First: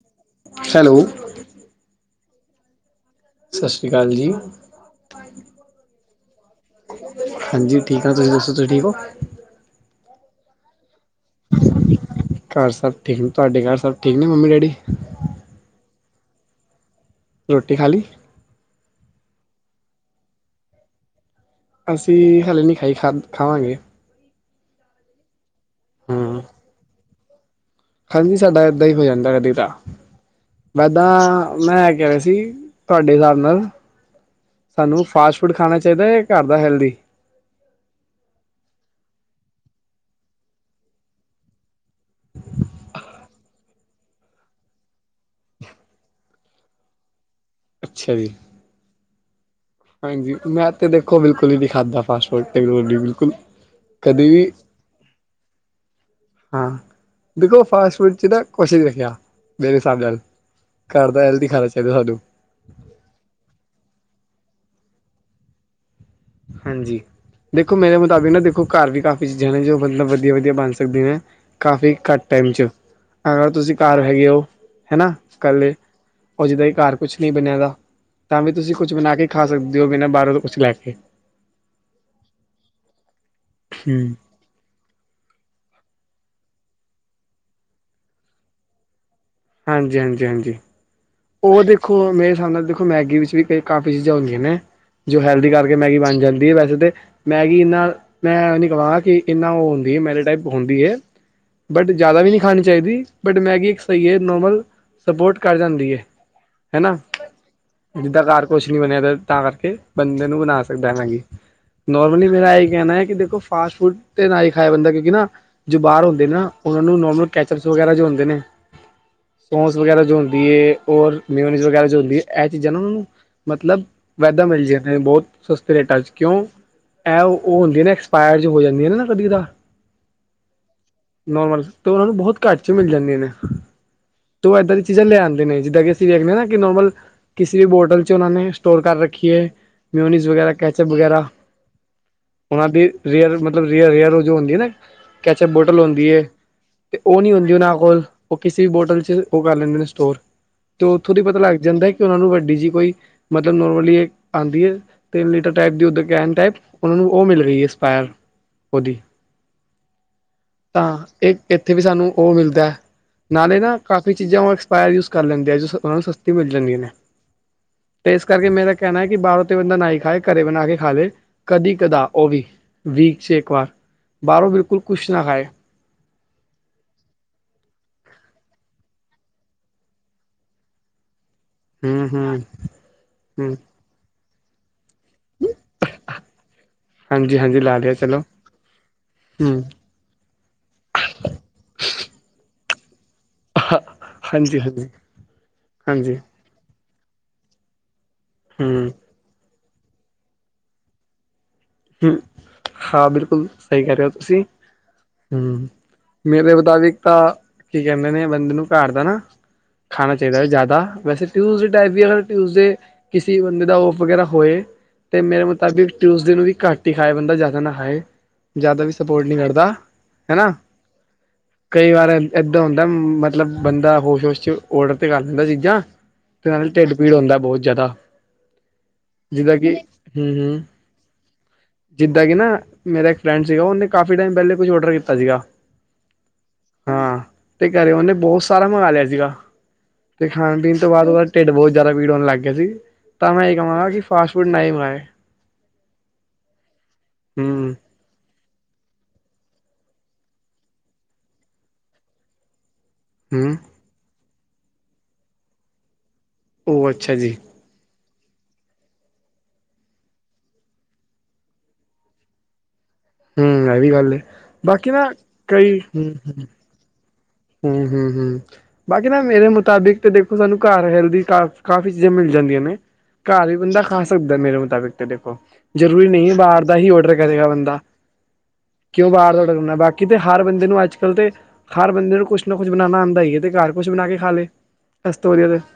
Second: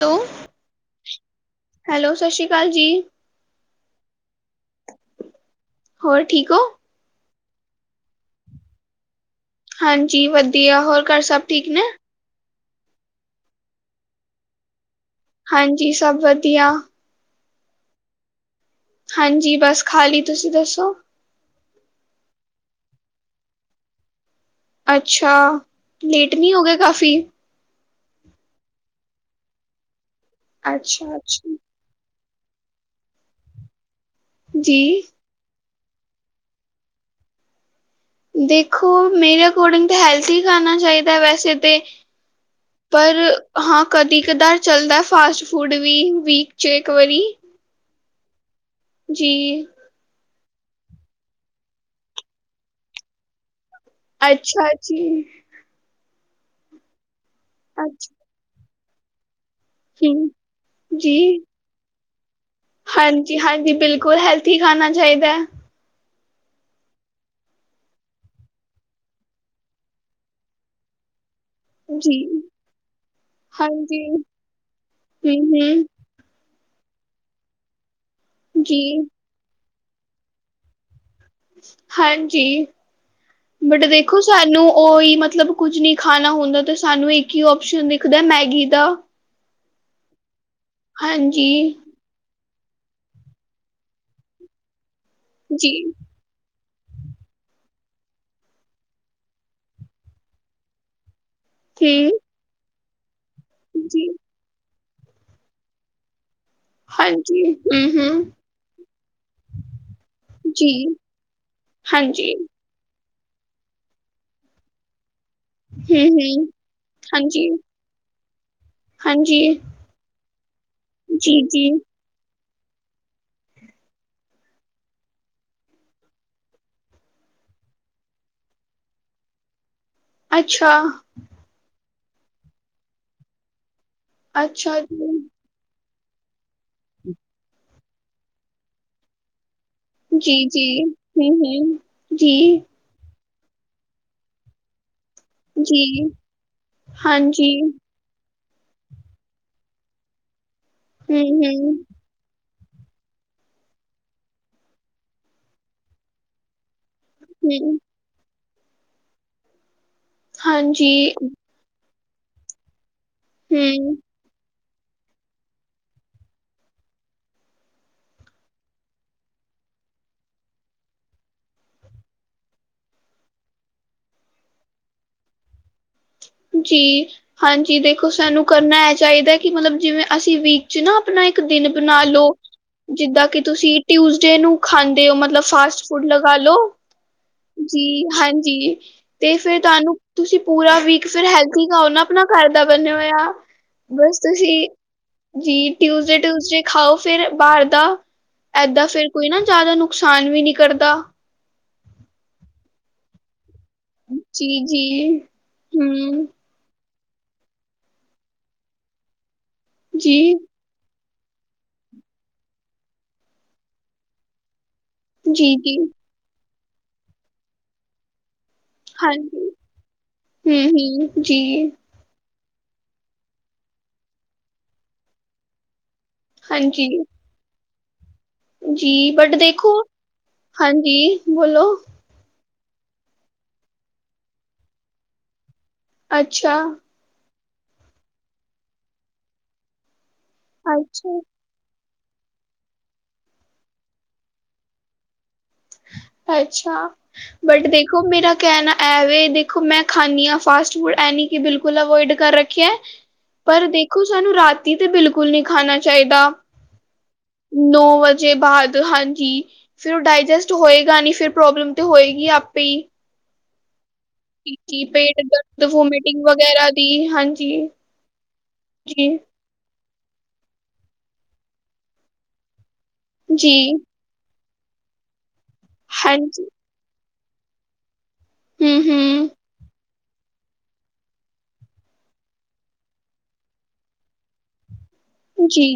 ਤੋ, hello hello ਸਤਿ ਸ਼੍ਰੀ ਅਕਾਲ ਜੀ। ਸਤਿ ਸ੍ਰੀ ਅਕਾਲ ਜੀ। ਹੋਰ ਠੀਕ ਹੋ? ਹਾਂਜੀ ਠੀਕ ਆ। ਤੁਸੀਂ ਦੱਸੋ, ਤੁਸੀਂ ਠੀਕ ਹੋ? ਹਾਂਜੀ ਵਧੀਆ ਹੋਰ, ਘਰ ਸਭ ਠੀਕ ਨੇ? ਘਰ ਸਭ ਠੀਕ ਨੇ ਤੁਹਾਡੇ ਘਰ ਸਭ ਠੀਕ ਨੇ ਮੰਮੀ ਡੈਡੀ ਹਾਂਜੀ ਸਭ ਵਧੀਆ ਰੋਟੀ ਖਾ ਲੀ ਹਾਂਜੀ ਬਸ ਖਾਲੀ ਤੁਸੀਂ ਦੱਸੋ? ਅਸੀਂ ਹਲੇੇ ਨੀਂ ਖਾਈ ਖਾ ਖਾਵਾਂਗੇ ਅੱਛਾ ਲੇਟ ਹੂੰ ਨਹੀਂ ਹੋ ਗਏ ਕਾਫੀ ਹਾਂਜੀ ਸਾਡਾ ਏਦਾਂ ਹੀ ਹੋ ਜਾਂਦਾ ਕਦੀ ਤਾਂ ਮੈਂ ਅੱਛਾ, ਦਾਂ ਅੱਛਾ ਮੈਂ ਇਹ ਕੈ ਰੇਆ ਸੀ ਤੁਹਾਡੇ ਹਿਸਾਬ ਨਾਲ ਜੀ ਸਾਨੂੰ ਫਾਸਟ ਫੂਡ ਖਾਣਾ ਚਾਈਦਾ ਜਾਂ ਘਰ ਦਾ ਹੈਲਦੀ ਦੇਖੋ ਮੇਰੇ ਅਕੋਰਡਿੰਗ ਤਾਂ ਹੈਲਥੀ ਖਾਣਾ ਚਾਈਦਾ ਵੈਸੇ ਤੇ ਪਰ ਹਾਂ ਕਦੀ - ਕਦਾਰ ਚੱਲਦਾ ਫਾਸਟ ਫੂਡ ਵੀ ਵੀਕ 'ਚ ਇੱਕ ਵਾਰੀ ਅੱਛਾ ਜੀ ਜੀ ਹਾਂਜੀ ਮੈਂ ਤੇ ਦੇਖੋ ਬਿਲਕੁਲ ਹੀ ਨੀ ਖਾਧਾ ਫਾਸਟ ਫੂਡ ਤੇ ਬਿਲਕੁਲ ਕਦੇ ਵੀ ਅੱਛਾ ਜੀ ਹਾਂ ਦੇਖੋ ਫਾਸਟ ਅੱਛਾ ਫੁਡ ਚ ਦਾ ਕੋਸ਼ ਨਹੀਂ ਰੱਖਿਆ ਮੇਰੇ ਹਿਸਾਬ ਨਾਲ ਜੀ ਘਰ ਦਾ ਜੀ ਹੈਲਦੀ ਖਾਣਾ ਚਾਈਦਾ ਸਾਨੂੰ ਹਾਂਜੀ ਹਾਂਜੀ ਬਿਲਕੁਲ ਹੈਲਥੀ ਖਾਣਾ ਚਾਈਦਾ ਹਾਂਜੀ ਦੇਖੋ ਮੇਰੇ ਮੁਤਾਬਿਕ ਨਾ ਦੇਖੋ ਘਰ ਵੀ ਕਾਫ਼ੀ ਚੀਜ਼ਾਂ ਨੇ ਜੋ ਮਤਲਬ ਵਧੀਆ ਵਧੀਆ ਬਣ ਸਕਦੀਆਂ ਨੇ ਕਾਫੀ ਘੱਟ ਜੀ ਟਾਈਮ 'ਚ ਅਗਰ ਤੁਸੀਂ ਹਾਂਜੀ, ਘਰ ਹੈਗੇ ਹੋ ਹਨਾ ਇਕੱਲੇ ਹੂੰ-ਹੂੰ, ਉਹ ਜਿੱਦਾਂ ਘਰ ਕੁਛ ਨਹੀਂ ਬਣਿਆਦਾ ਤਾਂ ਵੀ ਤੁਸੀਂ ਜੀ, ਕੁਛ ਬਣਾ ਕੇ ਖਾ ਸਕਦੇ ਹੋ ਬਿਨਾਂ ਬਾਰੋਂ ਤੋਂ ਕੁਛ ਲੈ ਕੇ ਹਾਂਜੀ ਬਟ ਹੂੰ ਦੇਖੋ ਤਾਨੂੰ ਉਹੀ ਮਤਲਬ ਕੁੱਝ ਨਹੀਂ ਖਾਣਾ ਹੁੰਦਾ ਤੇ ਸਾਨੂੰ ਇੱਕ ਹੀ ਓਪਸ਼ਨ ਦਿਖਦਾ ਮੈਗੀ ਦਾ ਹਾਂਜੀ ਹਾਂਜੀ ਹਾਂਜੀ ਹਾਂਜੀ, ਉਹ ਦੇਖੋ ਮੇਰੇ ਹਿਸਾਬ ਨਾਲ ਦੇਖੋ ਮੈਗੀ ਵਿੱਚ ਵੀ ਕਾਫ਼ੀ ਚੀਜ਼ਾਂ ਹੁੰਦੀਆਂ ਨੇ ਜੋ ਹੈਲਦੀ ਜੀ, ਕਰਕੇ ਮੈਗੀ ਬਣ ਜਾਂਦੀ ਹੈ ਵੈਸੇ ਤਾਂ ਮੈਗੀ ਨਾਲ ਮੈਂ ਉਹ ਨਹੀਂ ਕਵਾਂ ਕਿ ਇੰਨਾ ਉਹ ਹੁੰਦੀ ਹੈ ਮੈਦੇ ਟਾਈਪ ਹੁੰਦੀ ਐ ਬਟ ਹੂੰ, ਜ਼ਿਆਦਾ ਵੀ ਨਹੀਂ ਖਾਣੀ ਚਾਈਦੀ ਬਟ ਮੈਗੀ ਇੱਕ ਜੀ। ਸਹੀ ਹੈ ਨੋਰਮਲ ਸਪੋਰਟ ਕਰ ਜਾਂਦੀ ਐ। ਹਾਂਜੀ ਜਿੱਦਾਂ ਹੂੰ-ਹੂੰ, ਘਰ ਕੁਛ ਨੀ ਬਣਿਆ ਤਾਂ ਕਰਕੇ ਬੰਦੇ ਨੂੰ ਬਣਾ ਜੀ, ਸਕਦਾ ਮੈਂਗੀ ਨੌਰਮਲੀ ਹਾਂਜੀ, ਮੇਰਾ ਏ ਕੈਣਾ ਹੈ ਕਿ ਦੇਖੋ ਫਾਸਟ ਫੂਡ ਤੇ ਨਾ ਹੀ ਖਾਏ ਬੰਦਾ ਕਿਉਂਕਿ ਨਾ ਜੋ ਬਾਰ ਹੁੰਦੇ ਨੇ ਹੂੰ-ਹੂੰ, ਨਾ ਉਹਨਾਂ ਨੂੰ ਨੋਰਮਲ ਹਾਂਜੀ। ਕੈਚਪ ਵਗੈਰਾ ਜੋ ਹੁੰਦੇ ਨੇ ਹਾਂਜੀ, ਸੌਂਸ ਵਗੈਰਾ ਜੋ ਹੁੰਦੀ ਏ ਓਰ ਮਿਓਨੀਜ ਜੀ-ਜੀ, ਵਗੈਰਾ ਇਹ ਚੀਜ਼ਾਂ ਨਾ ਉਹਨਾਂ ਨੂੰ, ਮਤਲਬ ਵੈਧਾ ਮਿਲ ਜਾਂਦਾ ਏ, ਬਹੁਤ ਸਸਤੇ ਰੇਟਾਂ ਚ ਕਿਉਂ, ਐ ਉਹ ਹੁੰਦੀ ਨਾ, ਐਕਸਪਾਇਰ ਚ ਹੋ ਜਾਂਦੀ, ਹੈ ਨਾ ਕਦੀ ਤਾਂ ਅੱਛਾ। ਨੋਰਮਲ ਤੇ, ਉਹਨਾਂ ਨੂੰ ਬਹੁਤ ਘੱਟ ਚ ਮਿਲ ਜਾਂਦੀਆ ਨੇ ਤੋਂ ਉਹ ਇੱਦਾਂ ਅੱਛਾ ਦੀ ਚੀਜ਼ਾਂ ਜੀ। ਲਿਆ ਆਦੇ ਨੇ ਜਿੱਦਾਂ ਕਿ, ਅਸੀਂ ਵੇਖਦੇ ਹ ਨਾ ਕਿ ਨੋਰਮਲ ਕਿਸੇ ਵੀ ਮੋਂਡਲ ਚ ਨਾਨੀ ਉਹਨਾਂ ਨੇ ਸਟੋਰ ਕਰ ਰੱਖੀ ਹੈ ਮਿਊਨੀਜ਼ ਵਗੈਰਾ, ਜੀ-ਜੀ, ਕੈਚਅਪ ਵਗੈਰਾ, ਹੂੰ-ਹੂੰ, ਜੀ, ਉਹਨਾਂ ਵੀ ਰੇਅਰ ਮਤਲਬ, ਰੇਅਰ -ਰੇਅਰ ਉਹ ਜੋ ਹੁੰਦੀ ਹੈ ਨਾ ਕੈਚਅਪ ਬੋਟਲ ਜੀ, ਹੁੰਦੀ ਏ, ਤੇ ਉਹ ਨਹੀਂ ਹਾਂਜੀ। ਹੁੰਦੀ ਉਹਨਾਂ ਕੋਲ ਉਹ, ਕਿਸੇ ਵੀ ਬੋਟਲ ਚ ਉਹ ਕਰ ਲੈਂਦੇ ਨੇ ਸਟੋਰ, ਤੇ ਉੱਥੋ ਦੀ ਪਤਾ ਲੱਗ ਹੂੰ-ਹੂੰ, ਜਾਂਦਾ ਉਹਨਾਂ ਨੂੰ ਵੱਡੀ ਜਿਹੀ ਕੋਈ ਮਤਲਬ, ਨੋਰਮਲੀ ਆਂਦੀ ਹੈ ਤਿੰਨ ਲੀਟਰ ਟਾਇਪ ਦੀ, ਉਧਰ ਕੈਨ ਟਾਇਪ ਉਹਨਾਂ ਨੂੰ, ਉਹ ਮਿਲ ਹੂੰ, ਗਈ ਹੂੰ ਐਸਪਾਇਰ, ਉਹਦੀ ਹਾਂਜੀ, ਤਾਂ ਇੱ ਇੱਥੇ ਵੀ, ਸਾਨੂੰ ਉਹ ਮਿਲਦਾ ਨਾਲੇ ਨਾ ਹੂੰ। ਕਈ ਚੀਜ਼ਾਂ, ਉਹ ਐਕਸਪਾਇਰ ਯੂਜ ਕਰ ਲੈਂਦੇ ਆ, ਜੋ ਉਹਨਾਂ ਨੂੰ ਸਸਤੀ ਮਿਲ ਜਾਂਦੀਆਂ ਨੇ ਤੇ ਇਸ ਕਰਕੇ, ਮੇਰਾ ਕਹਿਣਾ ਕਿ ਬਾਹਰੋਂ ਤੇ ਬੰਦਾ ਨਾ ਖਾਏ, ਘਰੇ ਬਣਾ ਕੇ ਖਾ ਲਏ ਕਦੀ- ਕਦਾ ਉਹ ਵੀ, ਵੀਕ 'ਚ ਇੱਕ ਵਾਰ, ਬਾਹਰੋਂ ਬਿਲਕੁਲ ਕੁਛ ਨਾ ਖਾਏ ਜੀ, ਹਾਂਜੀ ਦੇਖੋ ਸਾਨੂੰ, ਕਰਨਾ ਇਹ ਚਾਹੀਦਾ ਕਿ, ਮਤਲਬ ਜਿਵੇਂ ਅਸੀਂ ਵੀਕ 'ਚੱਲੋ ਆਪਣਾ ਇੱਕ ਦਿਨ ਬਣਾ ਹੂੰ ਹੂੰ ਲਓ, ਜਿੱਦਾਂ ਕਿ ਹੂੰ ਤੁਸੀਂ ਟਿਊਜ਼ਡੇ ਨੂੰ ਖਾਂਦੇ ਹੋ, ਮਤਲਬ ਫਸ ਤੁਸੀਂ ਫੂਡ ਲਗਾ ਲੋ, ਹਾਂਜੀ ਹਾਂਜੀ ਲਾ ਲਿਆ ਤੁਸੀ ਚਲੋ ਹਾਂਜੀ ਤੇ ਹੂੰ ਫਿਰ ਤੁਹਾਨੂੰ ਤੁਸੀਂ ਪੂਰਾ ਵੀਕ, ਫਿਰ ਹੈਲਥੀ ਖਾਓ ਨਾ ਆਪਣਾ ਘਰ ਦਾ, ਬੰਨਿਆ ਹੋਇਆ ਬਸ ਹਾਂਜੀ ਤੁਸੀਂ, ਹਾਂਜੀ ਜੀ ਹਾਂਜੀ ਟਿਊਸਡੇ- ਟਿਊਜ਼ਡੇ ਖਾਓ,, ਫਿਰ ਬਾਹਰ ਦਾ ਏਦਾਂ ਹੂੰ ਫੇਿਰ ਕੋਈ ਨਾ, ਜ਼ਿਆਦਾ ਨੁਕਸਾਨ ਵੀ ਨੀ ਕਰਦਾ ਹਮ, ਹਾਂ ਬਿਲਕੁਲ ਸਹੀ ਕਹਿ ਰਹੇ ਹੋ ਤੁਸੀਂ, ਜੀ ਜੀ। ਹਮ ਹੂੰ ਮੇਰੇ ਮੁਤਾਬਿਕ ਤਾਂ ਕੀ ਕਹਿੰਦੇ ਨੇ, ਬੰਦੇ ਨੂੰ ਘਰ ਦਾ ਨਾ ਖਾਣਾ ਜੀ ਚਾਹੀਦਾ, ਜ਼ਿਆਦਾ ਵੈਸੇ ਟਿਊਜ਼ਡੇ ਟਾਈਪ ਵੀ, ਅਗਰ ਟਿਊਜ਼ਡੇ ਕਿਸੇ ਬੰਦੇ ਦਾ ਔਫ ਵਗੈਰਾ ਹੋਏ, ਤੇ ਮੇਰੇ ਜੀ ਜੀ ਮੁਤਾਬਿਕ ਟਿਉਜਡੇ ਵੀ, ਘੱਟ ਹੀ ਖਾਏ ਬੰਦਾ ਜ਼ਿਆਦਾ ਨਾ, ਖਾਏ ਜ਼ਿਆਦਾ ਵੀ ਸਪੋਰਟ ਨਹੀਂ ਹਾਂਜੀ ਕਰਦਾ, ਹੈ ਨਾ ਹੂੰ ਹੂੰ ਜੀ ਕਈ ਵਾਰ ਇੱਕ ਹੁੰਦਾ, ਮਤਲਬ ਬੰਦਾ ਹੋਸ- ਹੋਸ ਚ ਆਡਰ ਤੇ ਕਰ ਦਿਦਾਂ ਚੀਜ਼ਾਂ ਤੇ ਨਾਲ ਢਿੱਡ ਪੀੜ ਹੁੰਦਾ, ਬਹੁਤ ਜ਼ਿਆਦਾ ਜੀ, ਬਟ ਜਿੱਦਾਂ ਦੇਖੋ, ਕਿ ਹੂੰ ਹੂੰ ਹਾਂਜੀ ਬੋਲੋ ਜਿੱਦਾਂ ਕਿ ਨਾ, ਮੇਰਾ ਇੱਕ ਫਰੈਂਡ ਸੀਗਾ ਉਹਨੇ, ਕਾਫੀ ਟਾਈਮ ਪਹਿਲੇ ਕੁਛ, ਔਡਰ ਕੀਤਾ ਸੀਗਾ ਅੱਛਾ। ਹਾਂ ਤੇ, ਘਰੇ ਉਹਨੇ ਬਹੁਤ ਸਾਰਾ ਮੰਗਵਾ ਲਿਆ ਸੀਗਾ, ਤੇ ਖਾਣ -ਪੀਣ ਤੋਂ ਬਾਅਦ ਉਹਦਾ ਢਿੱਡ, ਬਹੁਤ ਜ਼ਿਆਦਾ ਪੀੜ ਹੋਣ ਲੱਗ ਗਿਆ ਸੀ। ਤਾਂ ਮੈਂ ਇਹ ਕਹਾਂਗਾ ਕਿ, ਫਾਸਟ ਫੂਡ ਨਾ ਹੀ ਖਾਏ ਅੱਛਾ, ਬਟ ਦੇਖ ਹੂੰ ਦੇਖੋ ਮੇਰਾ ਕਹਿਣਾ ਐਵੇ, ਦੇਖੋ ਮੈਂ ਖਾਦੀ ਹਾਂ ਫਾਸਟ- ਫੂਡ ਐ ਨੀ ਕਿ, ਬਿਲਕੁਲ ਅਵੋਇਡ ਕਰ ਰੱਖਿਆ ਹੂੰ ਪਰ ਦੇਖੋ, ਸਾਨੂੰ ਰਾਤੀ ਤਾਂ ਬਿਲਕੁਲ ਨਹੀਂ, ਖਾਣਾ ਚਾਹੀਦਾ ਉਹ, ਅੱਛਾ ਜੀ। ਨੌ ਵਜੇ ਬਾਅਦ, ਹਾਂਜੀ ਫਿਰ ਉਹ ਡਾਇਜੈਸਟ ਤੇ ਹੋਏਗਾ ਨਈ, ਫਿਰ ਪ੍ਰੋਬਲਮ ਤੇ ਹੋਏਗੀ ਆਪੇ ਹੀ ਹਮ, ਇਹ ਵੀ ਗੱਲ ਏ ਇੱਕ ਪੇਟ ਦਰਦ, ਵੋਮਟਿੰਗ ਵਗੈਰਾ, ਦੀ ਹਾਂਜੀ ਹਮ- ਹਮ ਹਮ, ਬਾਕੀ ਜੀ ਨਾ ਮੇਰੇ ਮੁਤਾਬਿਕ ਤੇ ਦੇਖੋ ਸਾਨੂੰ, ਘਰ ਹੈਲਦੀ ਕਾ ਕਾਫ਼ੀ, ਚੀਜ਼ਾਂ ਮਿਲ ਜਾਂਦੀਆਂ ਨੇ ਘਰ ਵੀ ਜੀ ਬੰਦਾ ਖਾ, ਸਕਦਾ ਮੇਰੇ ਮੁਤਾਬਿਕ ਦੇਖੋ ਜਰੂਰੀ ਨਹੀਂ ਹਾਂਜੀ ਬਾਹਰ ਦਾ ਹੀ ਔਡਰ ਕਰੇਗਾ ਬੰਦਾ ਹੂੰ ਕਿਉਂ ਬਾਹਰ ਹੂੰ ਦਾ ਡਰ ਕਰਨਾ ਬਾਕੀ ਕਿਤੇ ਹਾਰ ਬੰਦੇ ਨੂੰ ਅੱਜ ਕੱਲ੍ਹ ਤੇ ਹਾਰ ਬੰਦੇ ਨੂੰ ਕੁਛ ਨਾ ਕੁਛ ਬਣਾਉਣਾ ਆਉਂਦਾ ਹੀ ਹੈ ਤੇ ਘਰ ਕੁਛ ਬਣਾ ਕੇ ਖਾ ਲਏ। ਕੁਛ ਤੋਂ ਵਧੀਆ ਲਗੇ ਜੀ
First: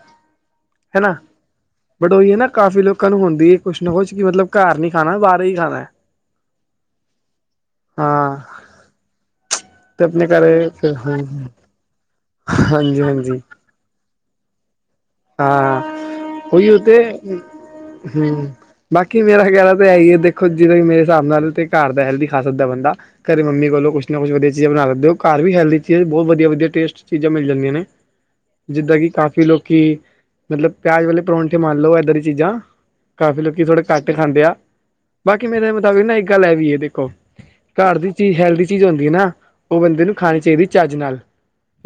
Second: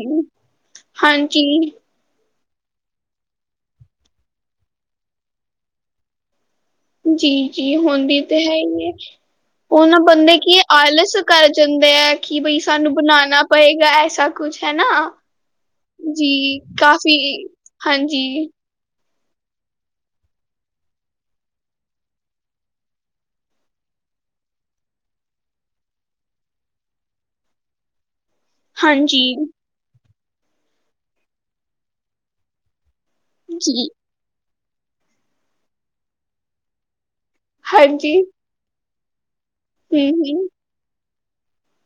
ਹਨਾ। ਹਾਂਜੀ ਬਟ ਉਹੀ ਹੈ ਨਾ ਕਾਫ਼ੀ ਲੋਕਾਂ ਨੂੰ ਹੁੰਦੀ ਹੈ ਕੁਛ ਨਾ ਕੁਛ ਕਿ ਮਤਲਬ ਘਰ ਨੀ ਖਾਣਾ ਬਾਹਰ ਹੀ ਖਾਣਾ। ਜੀ ਜੀ ਹੁਣਦੀ ਹਾਂ ਤੇ ਹੈ ਹੀ ਹੈ। ਉਹਨਾਂ ਤੇ ਆਪਣੇ ਬੰਦੇ ਕੀ ਘਰੇ ਫਿਰ ਆਲਸ ਕਰ ਜਾਂਦੇ ਹੈ ਕਿ ਬਈ ਸਾਨੂੰ ਹਾਂਜੀ ਹਾਂਜੀ ਬਣਾਉਣਾ। ਹੋਏਗਾ ਐਸਾ ਕੁਛ ਹੈ ਨਾ। ਹਾਂ ਜੀ ਉਈ ਉ ਤੇ ਕਾਫੀ ਹਾਂਜੀ, ਹਮ। ਬਾਕੀ ਮੇਰਾ ਖਹਿਲਾ ਤਾਂ ਹੈ ਹੀ ਹੈ ਦੇਖੋ ਜਿਦੋਂ ਮੇਰੇ ਹਿਸਾਬ ਨਾਲ ਤੇ ਘਰ ਦਾ ਹੈਲਦੀ ਖਾਸਤ ਦਾ ਬੰਦਾ। ਘਰੇ ਮੰਮੀ ਕੋਲੋਂ ਕੁਛ ਨਾ ਕੁਛ ਵਧੀਆ ਚੀਜ਼ ਬਣਾ ਸਕਦੇ ਹੋ ਘਰ ਵੀ ਹੈਲਦੀ ਚੀਜ਼ ਬਹੁਤ ਵਧੀਆ ਵਧੀਆ ਟੇਸਟ ਚੀਜ਼ਾਂ ਮਿਲ ਜਾਂਦੀਆਂ ਨੇ। ਜਿੱਦਾਂ ਕਿ ਹਾਂਜੀ, ਕਾਫ਼ੀ ਲੋਕੀ ਮਤਲਬ ਪਿਆਜ ਵਾਲੇ ਪਰੌਂਠੇ ਮਨ ਲ ਲੋ ਇੱਧਾਂ ਦੀ ਚੀਜ਼ਾਂ ਕਾਫੀ ਲੋਕੀ ਥੋੜੇ ਜੀ। ਕ ਖਾਂਦੇ ਆ ਬਾਕੀ ਮੇਰੇ ਮੁਤਾਬਿਕ ਨਾ ਇੱਕ ਗੱਲ ਹੈ ਵੀ ਇਹ ਦੇਖੋ ਘਰ ਦੀ ਹਾਂਜੀ, ਚੀਜ਼ ਹੈਲਦੀ ਚੀਜ਼ ਹੁੰਦੀ ਹੈ ਨਾ ਉਹ ਬੰਦੇ ਨੂੰ ਖਾਣੀ ਹੂੰ-ਹੂੰ, ਚਾਹੀਦੀ ਚੱਜ ਨਾਲ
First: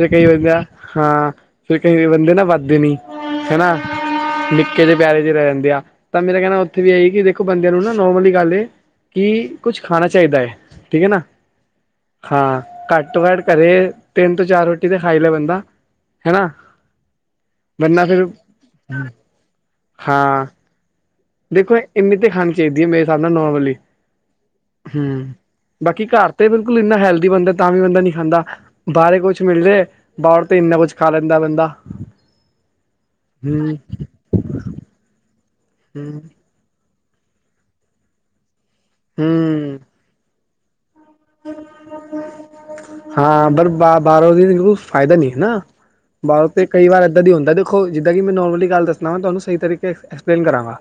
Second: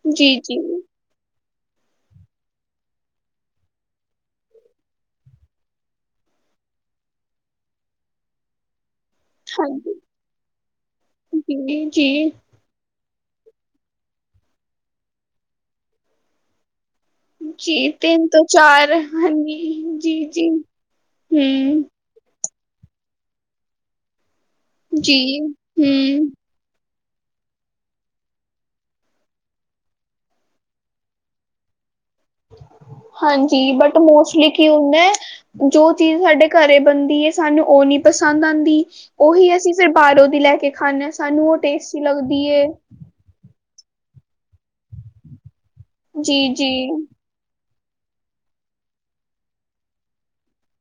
ਫ ਕਈ ਜੀ-ਜੀ, ਬੰਦਾ ਹਾਂ ਫਿਰ ਕੇ ਬੰਦੇ ਨਾ ਵੱਧਦੇ ਨੀ। ਹੈ ਨਾ। ਨਿੱਕੇ ਜ ਪਿਆਰੇ ਚ ਰਹਿ ਜਾਂਦੇ ਆ ਤਾਂ ਮੇਰਾ ਕਹਿਣਾ ਉੱਥੇ ਵੀ ਆਈ ਕਿ ਦੇਖੋ ਬੰਦਿਆਂ ਨੂੰ ਨਾ ਨੋਰਮਲ ਹੀ ਗੱਲ ਏ। ਕੀ ਕੁਛ ਹਾਂਜੀ, ਖਾਣਾ ਚਾਹੀਦਾ ਹੈ ਠੀਕ ਹੈ ਨਾ ਜੀ-ਜੀ। ਹਾਂ। ਘੱਟ ਤੋਂ ਘੱਟ ਘਰੇ ਤਿੰਨ ਤੋਂ ਚਾਰ ਰੋਟੀ ਤੇ ਖਾਈ ਲੈ ਬੰਦਾ ਹਨਾ। ਜੀ ਵਰਨਾ ਤਿੰਨ ਫਿਰ ਤੋਂ ਚਾਰ ਹਨਜੀ ਜੀ ਹਾਂ ਜੀ। ਦੇਖੋ ਇੰਨੀ ਤੇ ਖਾਣੀ ਚਾਹੀਦੀ ਹੈ ਮੇਰੇ ਹਿਸਾਬ ਨਾਲ ਨੋਰਮਲੀ। ਹੁੰ ਜੀ, ਬਾਕੀ ਘਰ ਹੂੰ। ਤੇ ਬਿਲਕੁਲ ਇੰਨਾ ਹੈਲਦੀ ਬੰਦਾ ਤਾਂ ਵੀ ਬੰਦਾ ਨਹੀਂ ਖਾਂਦਾ। ਬਾਹਾਰੇ ਕੁਛ ਮਿਲ ਜੇ ਬਾਹਰ ਤੇ ਇੰਨਾ ਕੁਛ ਖਾ ਲੈਂਦਾ ਬੰਦਾ। ਹਾਂਜੀ ਹੂੰ, ਬਟ ਮੋਸਟਲੀ ਕੀ ਹੁੰਦਾ ਜੋ ਹੂੰ, ਚੀਜ਼ ਸਾਡੇ ਘਰੇ ਬੰਦੀ ਏ ਸਾਨੂੰ ਉਹ ਨੀ ਪਸੰਦ ਆਂਦੀ ਉਹੀ ਅਸੀਂ ਹੂੰ। ਫਿਰ ਬਾਹਰੋਂ ਦੀ ਲੈ ਕੇ ਖਾਂਦੇ। ਸਾਨੂੰ ਉਹ ਟੇਸਟੀ ਲੱਗਦੀ ਏ। ਹਾਂ ਬਰ ਬਾਰੋ ਦੀ ਫਾਇਦਾ ਨੀ ਹੈ ਨਾ, ਬਾਰੋ ਜੀ ਤੇ ਜੀ ਕਈ ਵਾਰ ਦਾਂ ਹੁੰਦਾ ਦੇਖੋ ਜਿੱਦਾਂ ਕੀ ਮੈਂ ਨੋਰਮਲੀ ਗੱਲ ਦੱਸਨਾ ਵਾ ਤੁਹਾਨੂੰ ਸਹੀ ਤਰੀਕੇ ਐਕਸਪਲੇਨ ਕਰਾਂਗਾ।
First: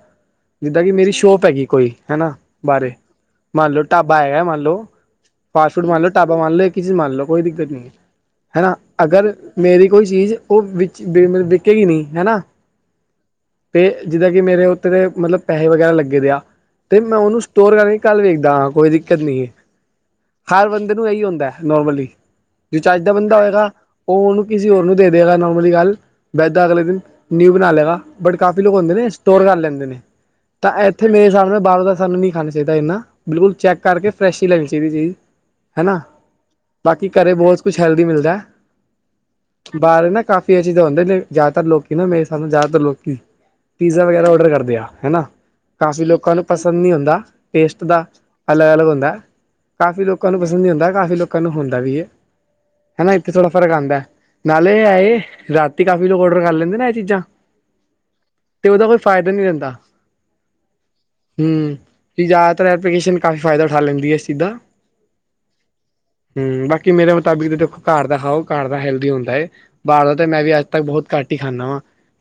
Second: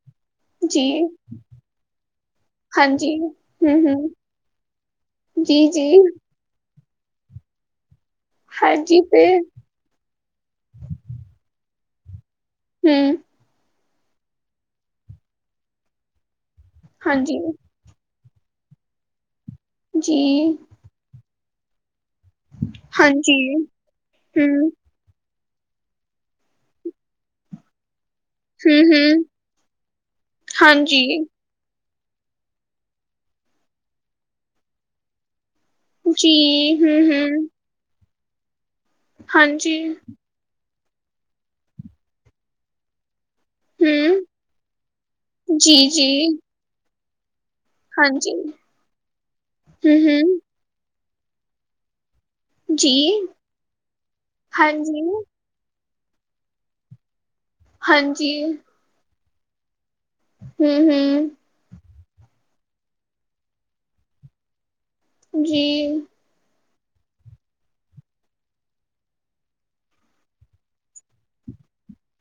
ਜਿੱਦਾਂ ਜੀ ਕਿ ਮੇਰੀ ਸ਼ੋਪ ਹੈਗੀ ਕੋਈ ਹਨਾ ਬਾਰੇ ਹਾਂਜੀ ਮੰਨ ਲਓ ਹਮ ਹਮ ਢਾਬਾ ਹੈਗਾ ਮੰਨ ਲਓ। ਜੀ ਫਾਸਟ ਫੂਡ ਜੀ ਮਨ ਲੋ ਢਾਬਾ ਮਨ ਲੋੋ ਇੱਕ ਹੀ ਚੀਜ਼ ਮੰਨ ਲੋ ਕੋਈ ਦਿੱਕਤ ਨਹੀਂ ਹਨਾ ਹਾਂਜੀ ਤੇ ਅਗਰ ਮੇਰੀ ਕੋਈ ਚੀਜ਼ ਉਹ ਵਿੱਚ ਮ ਵਿਕੇੇਗੀ ਨਹੀਂ ਹੈਨਾ। ਹੁੰ। ਤੇ ਜਿੱਦਾਂ ਕਿ ਮੇਰੇ ਉੱਤੇ ਦੇ ਮਤਲਬ ਪੈਹੇ ਵਗੈਰਾ ਲੱਗੇ ਦੇ ਆ ਤੇ ਮੈਂ ਹਾਂਜੀ ਉਹਨੂੰ ਸਟੋਰ ਕਰ ਕੱਲ ਵੇਖਦਾ ਹਾਂ ਕੋਈ ਦਿੱਕਤ ਨਹੀਂ ਏ। ਜੀ। ਬੰਦੇ ਨੂੰ ਇਹੀ ਹੁੰਦਾ ਨੋਰਮਲੀ ਜੋ ਚੱਜ ਦਾ ਬੰਦਾ ਹਾਂਜੀ ਹੋਏਗਾ ਉਹਨੂੰ ਹਮ ਕਿਸੇ ਹੋਰ ਨੂੰ ਦੇ ਨੋਰਮਲੀ ਗੱਲ ਬੈਦਾ ਅਗਲੇ ਦਿਨ ਨਿਊ ਬਣਾ ਲੇਗਾ। ਬਟ ਕਾਫੀ ਲੋਕ ਹਮ ਹੁੰਦੇ ਨੇ ਹਮ ਸਟੋਰ ਕਰ ਲੈਂਦੇ ਨੇ ਤਾਂ ਹਾਂਜੀ ਇੱਥੇ ਮੇਰੇ ਹਿਸਾਬ ਨਾਲ ਬਾਹਰ ਦਾ ਸਨੂੰ ਨੀ ਖਾਣਾ ਚਾਹੀਦਾ ਇੰਨਾ ਬਿਲਕੁਲ ਚੈੱਕ ਕਰਕੇ ਫਰੈਸ਼ ਹੀ ਲੈਣੀ ਚਾਹੀਦੀ ਚੀਜ਼। ਹਨਾ ਜੀ ਬਾਕੀ ਹਮ ਘਰੇ ਹਮ ਬਹੁਤ ਕੁਛ ਹੈਲਦੀ ਮਿਲਦਾ ਹਾਂਜੀ ਬਾਹਰ ਨਾ ਕਾਫੀ ਇਹ ਚੀਜ਼ ਤਾਂ ਹੁੰਦੇ ਜ਼ਿਆਦਾਤਰ ਲੋਕੀ ਨਾ ਮੇਰੇ ਸਾਬ ਨਾਲ ਜ਼ਿਆਦਾਤਰ ਲੋਕੀ ਪੀਜ਼ਾ ਹਮ ਵਗੈਰਾ ਓਡਰ ਕਰਦੇ ਆ ਹਨਾ ਜੀ ਕਾਫੀ ਜੀ ਲੋਕਾਂ ਨੂੰ ਪਸੰਦ ਨੀ ਹੁੰਦਾ। ਟੇਸਟ ਦਾ ਹਾਂਜੀ ਅਲੱਗ ਅਲੱਗ ਹੁੰਦਾ ਕਾਫ਼ੀ ਹਮ ਹਮ ਲੋਕਾਂ ਨੂੰ ਪਸੰਦ ਨੀ ਹੁੰਦਾ ਕਾਫੀ ਲੋਕਾਂ ਨੂੰ ਹੁੰਦਾ ਵੀ ਏ। ਜੀ ਹਨਾ ਇੱਥੇ ਥੋੜਾ ਫਰਕ ਆਂਦਾ ਨਾਲੇ ਹੈ ਹਾਂਜੀ ਰਾਤੀ ਕਾਫ਼ੀ ਲੋਕ ਔਡਰ ਕਰ ਲੈਂਦੇ ਨਾ ਇਹ ਚੀਜ਼ਾਂ। ਹਾਂਜੀ। ਤੇ ਉਹਦਾ ਕੋਈ ਫਾਇਦਾ ਨੀ ਰੈਂਦਾ। ਹੁੰ ਹੁੰ ਹੂੰ, ਜ਼ਿਆਦਾਤਰ ਐਪਲੀਕੇਸ਼ਨ ਕਾਫੀ ਫਾਇਦਾ ਉਠਾ ਲੈਂਦੀ ਹੈ ਇਸ ਚੀਜ਼ ਦਾ ਜੀ। ਹੁੰ ਬਾਕੀ ਮੇਰੇ ਮੁਤਾਬਿਕ ਦੇਖੋ ਘਰ ਦਾ ਖਾਓ ਘਰ ਦਾ ਹੈਲਦੀ ਹੁੰਦਾ ਏ। ਬਾਹਰੋਂ ਤੇ ਮੈਂ ਵੀ ਅੱਜ ਤੱਕ ਬਹੁਤ ਘੱਟ ਹੀ ਖਾਂਦਾ ਵਾਂ।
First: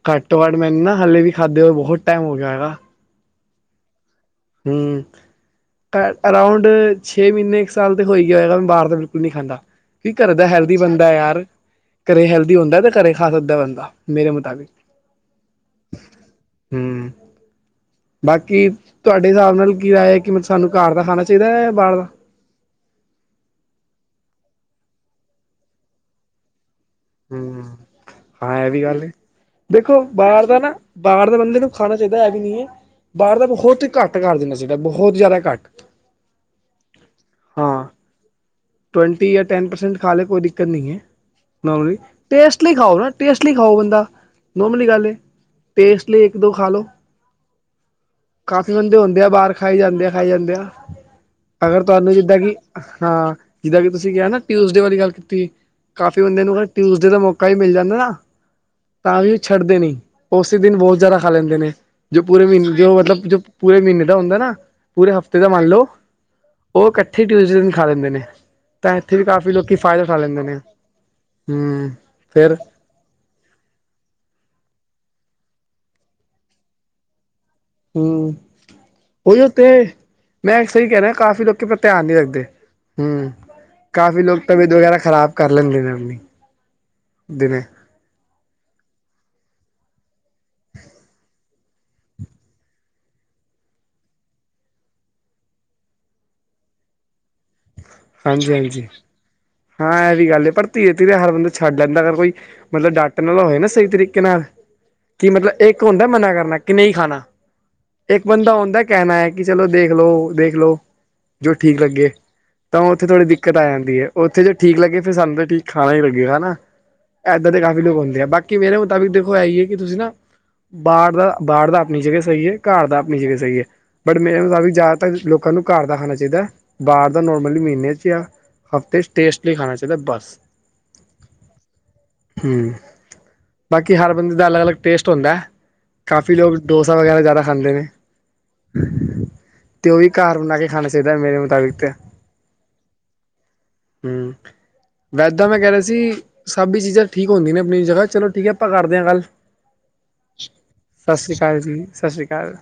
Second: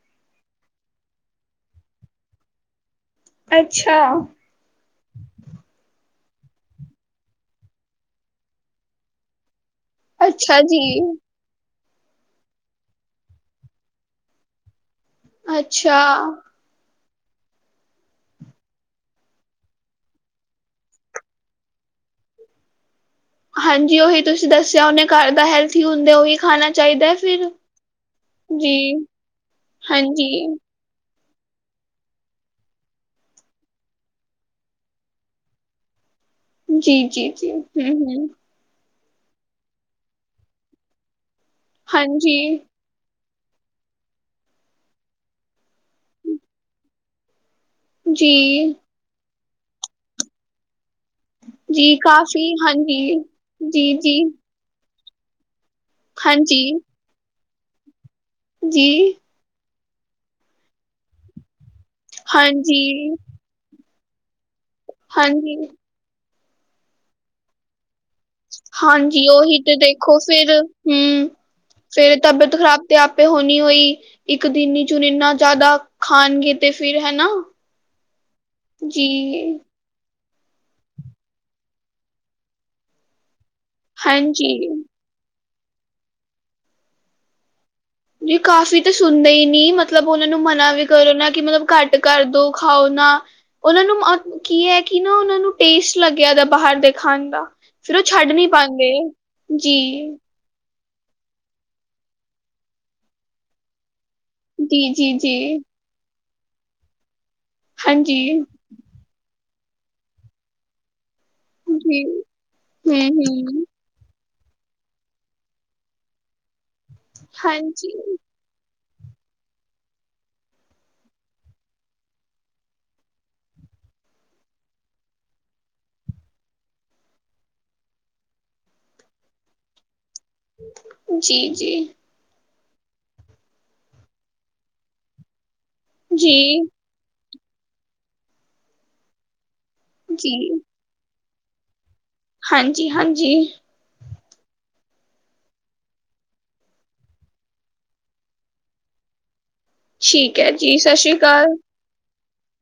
ਘੱਟ ਤੋਂ ਘੱਟ ਮੈਨੂੰ ਨਾ ਹਾਲੇ ਵੀ ਖਾਦੇ ਹੋਏ ਬਹੁਤ ਟਾਈਮ ਹੋ ਗਿਆ ਹੈਗਾ। ਅੱਛਾ। ਹੁੰ। ਖ਼ੈਰ ਅਰਾਉਂਡ ਛੇ ਮਹੀਨੇ ਇੱਕ ਸਾਲ ਤੇ ਹੋਈ ਗਿਆ ਹੋਏਗਾ ਮੈਂ ਬਾਹਰ ਤਾਂ ਬਿਲਕੁਲ ਨਹੀਂ ਖਾਂਦਾ। ਕਿ ਘਰ ਦਾ ਅੱਛਾ ਹੈਲਦੀ ਜੀ ਬੰਦਾ ਯਾਰ ਘਰੇ ਹੈਲਦੀ ਹੁੰਦਾ ਤੇ ਘਰੇ ਖਾ ਸਕਦਾ ਬੰਦਾ ਮੇਰੇ ਮੁਤਾਬਿਕ ਅੱਛਾ। ਹੁੰ। ਬਾਕੀ ਤੁਹਾਡੇ ਹਿਸਾਬ ਨਾਲ ਕੀ ਰਾਏ ਹੈ ਕਿ ਮਲਬ ਸਾਨੂੰ ਘਰ ਦਾ ਖਾਣਾ ਚਾਹੀਦਾ ਬਾਹਰ ਦਾ? ਹਾਂਜੀ ਉਹੀ ਤੁਸੀਂ ਦੱਸਿਆ ਹੁਣੇ ਘਰ ਦਾ ਹੈਲਥੀ ਹੁੰਦਾ ਉਹੀ ਖਾਣਾ ਚਾਹੀਦੈ। ਹੁੰ ਹਾਂ ਇਹ ਵੀ ਗੱਲ ਏ, ਦੇਖੋ ਬਾਹਰ ਹਾਂਜੀ ਦਾ ਨਾ ਬਾਹਰ ਦਾ ਬੰਦੇ ਨੂੰ ਖਾਣਾ ਚਾਹੀਦਾ ਇਹ ਵੀ ਨਈ ਆ, ਬਾਹਰ ਦਾ ਬਹੁਤ ਘੱਟ ਘਰ ਦੇਣਾ ਚਾਹੀਦਾ, ਬਹੁਤ ਜ਼ਿਆਦਾ ਘੱਟ ਜੀ ਜੀ ਜੀ ਹੁੰ ਹੁੰ ਟਵੈਂਟੀ ਯਾ ਟੈਨ ਪਰਸੈਂਟ ਖਾ ਲੇ ਕੋਈ ਦਿੱਕਤ ਨਈ ਆ ਨੋਮਲੀ ਹਾਂਜੀ ਟੇਸਟ ਲਈ ਖਾਓ ਨਾ। ਟੇਸਟ ਲਈ ਖਾਓ ਬੰਦਾ, ਨੋਰਮਲੀ ਗੱਲ ਏ। ਟੇਸਟਲੀ ਇੱਕ ਦੋ ਖਾ ਲਓ। ਜੀ ਕਾਫੀ ਬੰਦੇ ਹੁੰਦੇ ਆ ਬਾਹਰ ਖਾਈ ਜਾਂਦੇ ਆ, ਖਾਈ ਜਾਂਦੇ ਆ। ਅਗਰ ਜੀ ਤੁਹਾਨੂੰ ਜਿੱਦਾਂ ਕਾਫੀ ਕਿ, ਹਾਂਜੀ ਹਾਂ ਜਿੱਦਾਂ ਕਿ ਜੀ ਤੁਸੀਂ ਜੀ ਕਿਹਾ ਨਾ ਟਿਊਜ਼ਡੇ ਵਾਲੀ ਗੱਲ ਕੀਤੀ ਕਾਫੀ ਬੰਦਿਆਂ ਹਾਂਜੀ ਨੂੰ ਟਿਊਜ਼ਡੇ ਦਾ ਮੌਕਾ ਹੀ ਮਿਲ ਜਾਂਦਾ ਨਾ ਜੀ ਤਾਂ ਵੀ ਉਹ ਛੱਡਦੇ ਨਈ, ਉਸੇ ਦਿਨ ਬਹੁਤ ਜ਼ਿਆਦਾ ਖਾ ਲੈਂਦੇ ਨੇ ਜੋ ਪੂਰੇ ਮਹੀਨੇ ਹਾਂਜੀ ਜੋ ਮਤਲਬ ਜੋ ਪੂਰੇ ਮਹੀਨੇ ਦਾ ਹੁੰਦਾ ਨਾ ਪੂਰੇ ਹਫ਼ਤੇ ਦਾ ਹਾਂਜੀ ਮੰਨ ਲਓ ਉਹ ਇਕੱਠੇ ਟਿਊਜ਼ਡੇ ਨੂ ਖਾ ਲਿੰਦੇ ਨੇ। ਤਾਂ ਇੱਥੇ ਹਾਂਜੀ ਵੀ ਕਾਫ਼ੀ ਉਹੀ ਤੇ ਲੋਕੀ ਫਾਇਦਾ ਉਠਾ ਦੇਖੋ ਲੈਂਦੇ ਫੇਰ ਨੇ ਹੂੰ, ਹਮ ਫੇਰ ਫਿਰ ਤਬੀਅਤ ਖ਼ਰਾਬ ਤੇ ਆਪੇ ਹੋਣੀ ਹੋਈ ਇੱਕ ਦਿਨ ਚੁਣ ਇਨਾ ਜ਼ਿਆਦਾ ਖਾਣਗੇ ਤੇ ਫਿਰ ਹਨਾ ਹੂੰ ਜੀ। ਉਈਏ ਤੇ ਮੈਂ ਸਹੀ ਕਹਿਣਾ ਕਾਫ਼ੀ ਲੋਕੀ ਪਰ ਧਿਆਨ ਨੀ ਰੱਖਦੇ ਹੂੰ ਕਾਫ਼ੀ ਲੋਕ ਤਬੀਅਤ ਹਾਂਜੀ। ਵਗੈਰਾ ਖਰਾਬ ਕਰ ਲੈਂਣਦੇ ਨੇ ਆਪਣੀ, ਦਿਨੇ ਨੀ ਕਾਫ਼ੀ ਤਾਂ ਸੁਣਦੇ ਹੀ ਨੀ ਮਤਲਬ ਉਹਨਾਂ ਨੂੰ ਮਨਾ ਵੀ ਕਰੋ ਨਾ ਕਿ ਮਤਲਬ ਘੱਟ ਕਰ ਦੋ ਖਾਓ ਨਾ ਉਹਨਾਂ ਨੂੰ ਕੀ ਹੈ ਕਿ ਨਾ ਉਹਨਾਂ ਨੂੰ ਟੇਸਟ ਲੱਗਿਆ ਉਹਦਾ ਬਾਹਰ ਦੇ ਖਾਣ ਦਾ ਫਿਰ ਉਹ ਛੱਡ ਨੀ ਪਾਦੇ, ਜੀ ਸੀ ਗੱਲ ਐ ਪਰ ਧੀਰੇ ਧੀਰੇ ਹਰ ਬੰਦਾ ਛੱਡ ਲੈਂਦਾ ਅਗਰ ਕੋਈ ਮਤਲਬ ਦਾ ਡਟਣ ਵਾਲਾ ਹੋਵੇ ਨਾ ਸਹੀ ਤਰੀਕੇ ਕਿਨਾਂ, ਜੀ, ਜੀ, ਕੀ ਜੀ। ਮਤਲਬ ਇੱਕ ਹੁੰਦਾ ਮਨਾ ਕਰਨਾ ਕਿ ਨਹੀਂ ਖਾਣਾ ਇੱਕ ਹਾਂਜੀ, ਬੰਦਾ ਆਉਂਦਾ ਕਹਿਣਾ ਹੈ ਕਿ ਚਲੋ ਦੇਖ ਲੋ ਦੇਖ ਲੋ ਜੋ ਠੀਕ ਜੀ, ਲੱਗੇ। ਤਾਂ ਉਹ ਉੱਥੇ ਥੋੜ੍ਹੀ ਦਿੱਕਤ ਆ ਹੂੰ-ਹੂੰ, ਜਾਂਦੀ ਐ। ਉੱਥੇ ਜੇ ਠੀਕ ਲੱਗੇ ਫਿਰ ਸਾਨੂੰ ਤਾਂ ਠੀਕ ਖਾਣਾ ਹੀ ਲੱਗੇਗਾ ਨਾ। ਏਦਾ ਦੇ ਕਾਫ਼ੀ ਹਾਂਜੀ, ਲੋਕ ਹੁੰਦੇ ਆ। ਬਾਕੀ ਮੇਰੇ ਮੁਤਾਬਿਕ ਦੇਖੋ ਹੈ ਹੀ ਹੈ ਕਿ ਤੁਸੀਂ ਨਾ ਬਾਹਰ ਦਾ ਬਾਹਰ ਦਾ ਆਪਣੀ ਜਗ੍ਹਾ ਸਹੀ ਏ, ਘਰ ਦਾ ਆਪਣੀ ਜਗ੍ਹਾ ਸਹੀ ਏ। ਬਟ ਮੇਰੇ ਮਤਾਬ ਜ਼ਿਆਦਾਤਰ ਲੋਕਾਂ ਨੂੰ ਘਰ ਦਾ ਖਾਣਾ ਚਾਹੀਦਾ ਬਾਹਰ ਦਾ ਨ ਮਲਬ ਮਹੀਨੇ ਚ ਜਾਂ ਹਫ਼ਤੇ ਚ ਟੇਸਟਲੀ ਖਾਣਾ ਚਾਹੀਦਾ ਬਸ। ਜੀ ਜੀ। ਹੂੰ ਬਾਕੀ ਹਰ ਬੰਦੇ ਦਾ ਅਲੱਗ-ਅਲੱਗ ਟੇਸਟ ਹੁੰਦੈ, ਕਾਫੀ ਲੋਕ ਜੀ, ਡੋਸ ਸਾ ਵਗੈਰਾ ਜ਼ਾਦਾ ਖਾਂਦੇ ਨੇ, ਤੇ ਓ ਵੀ ਘਰ ਜੀ, ਬਨਾ ਕੇ ਖਾਨਾ ਚਈਦੈ ਮੇਰੇ ਮੁਤਾਬਿਕ ਤੇ। ਹਾਂਜੀ-ਹਾਂਜੀ। ਹੂੰ, ਵੈਦਾਂ ਮੈਂ ਕੈ ਰਿਆ ਸੀ। ਸਬ ਈ ਚੀਜ਼ਾਂ ਠੀਕ ਹੁੰਦੀਆਂ ਨੇ ਆਪਨੀ ਜਗ੍ਹਾ ਚਲੋ ਠੀਕ ਐ ਆਪਾਂ ਕਰਦੇ ਆਂ ਗੱਲ। ਠੀਕ ਹੈ ਜੀ, ਸਤਿ ਸ਼੍ਰੀ ਸਸ ਰੀ ਅਕਾਲ। ਕਾਲ ਜੀ ਸਸ ਰੀ ਕਾਲ।